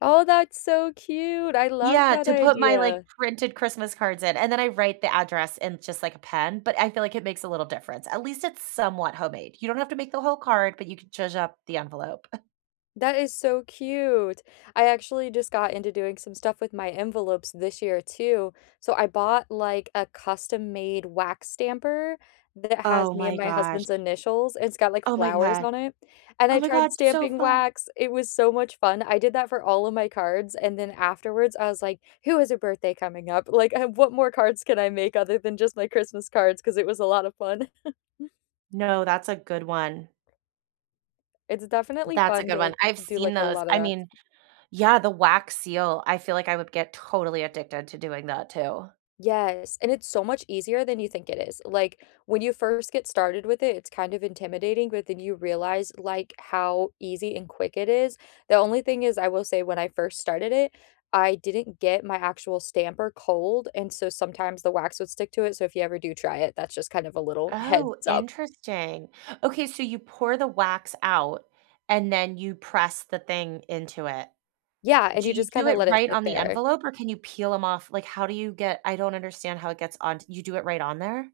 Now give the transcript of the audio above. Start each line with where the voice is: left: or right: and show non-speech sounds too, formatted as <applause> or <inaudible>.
left: Oh, that's so cute, I love
right: Yeah,
left: that
right: to put my, like,
left: idea.
right: printed Christmas cards in, and then I write the address in just, like, a pen, but I feel like it makes a little difference, at least it's somewhat homemade, you don't have to make the whole card, but you could zhuzh up the envelope. <chuckles>
left: That is so cute, I actually just got into doing some stuff with my envelopes this year, too, so I bought, like, a custom-made wax stamper that
right: Oh
left: has me and
right: my
left: my
right: gosh.
left: husband's initials, it's got, like,
right: Oh my
left: flowers
right: god,
left: on it, and I tried
right: that's so
left: stamping
right: fun.
left: wax, it was so much fun, I did that for all of my cards, and then afterwards, I was like, "Who has a birthday coming up?" Like, "I what more cards can I make other than just my Christmas cards?" 'Cause it was a lot of fun. <chuckles>
right: No, that's a good one.
left: It's definitely
right: That's a
left: fun
right: good one,
left: to
right: I've
left: do,
right: seen
left: like, a
right: those,
left: lot of
right: I
left: that
right: mean
left: s
right: yeah, the wax seal, I feel like I would get totally addicted to doing that, too.
left: Yes, and it's so much easier than you think it is, like, when you first get started with it, it's kind of intimidating, but then you realize, like, how easy and quick it is, the only thing is- I will say- when I first started it, I didn't get my actual stamper cold, and so sometimes the wax would stick to it, so if you ever do try it, that's just, kind of a little
right: Oh,
left: heads-up.
right: interesting, okay, so, you pour the wax out and then you press the thing into it?
left: Yeah, and
right: Do
left: you
right: you
left: just,
right: do
left: kinda
right: it
left: let it
right: right
left: sit
right: on the
left: there.
right: envelope or can you peel 'em off like, how do you get I don't understand how it gets on t you do it right on there?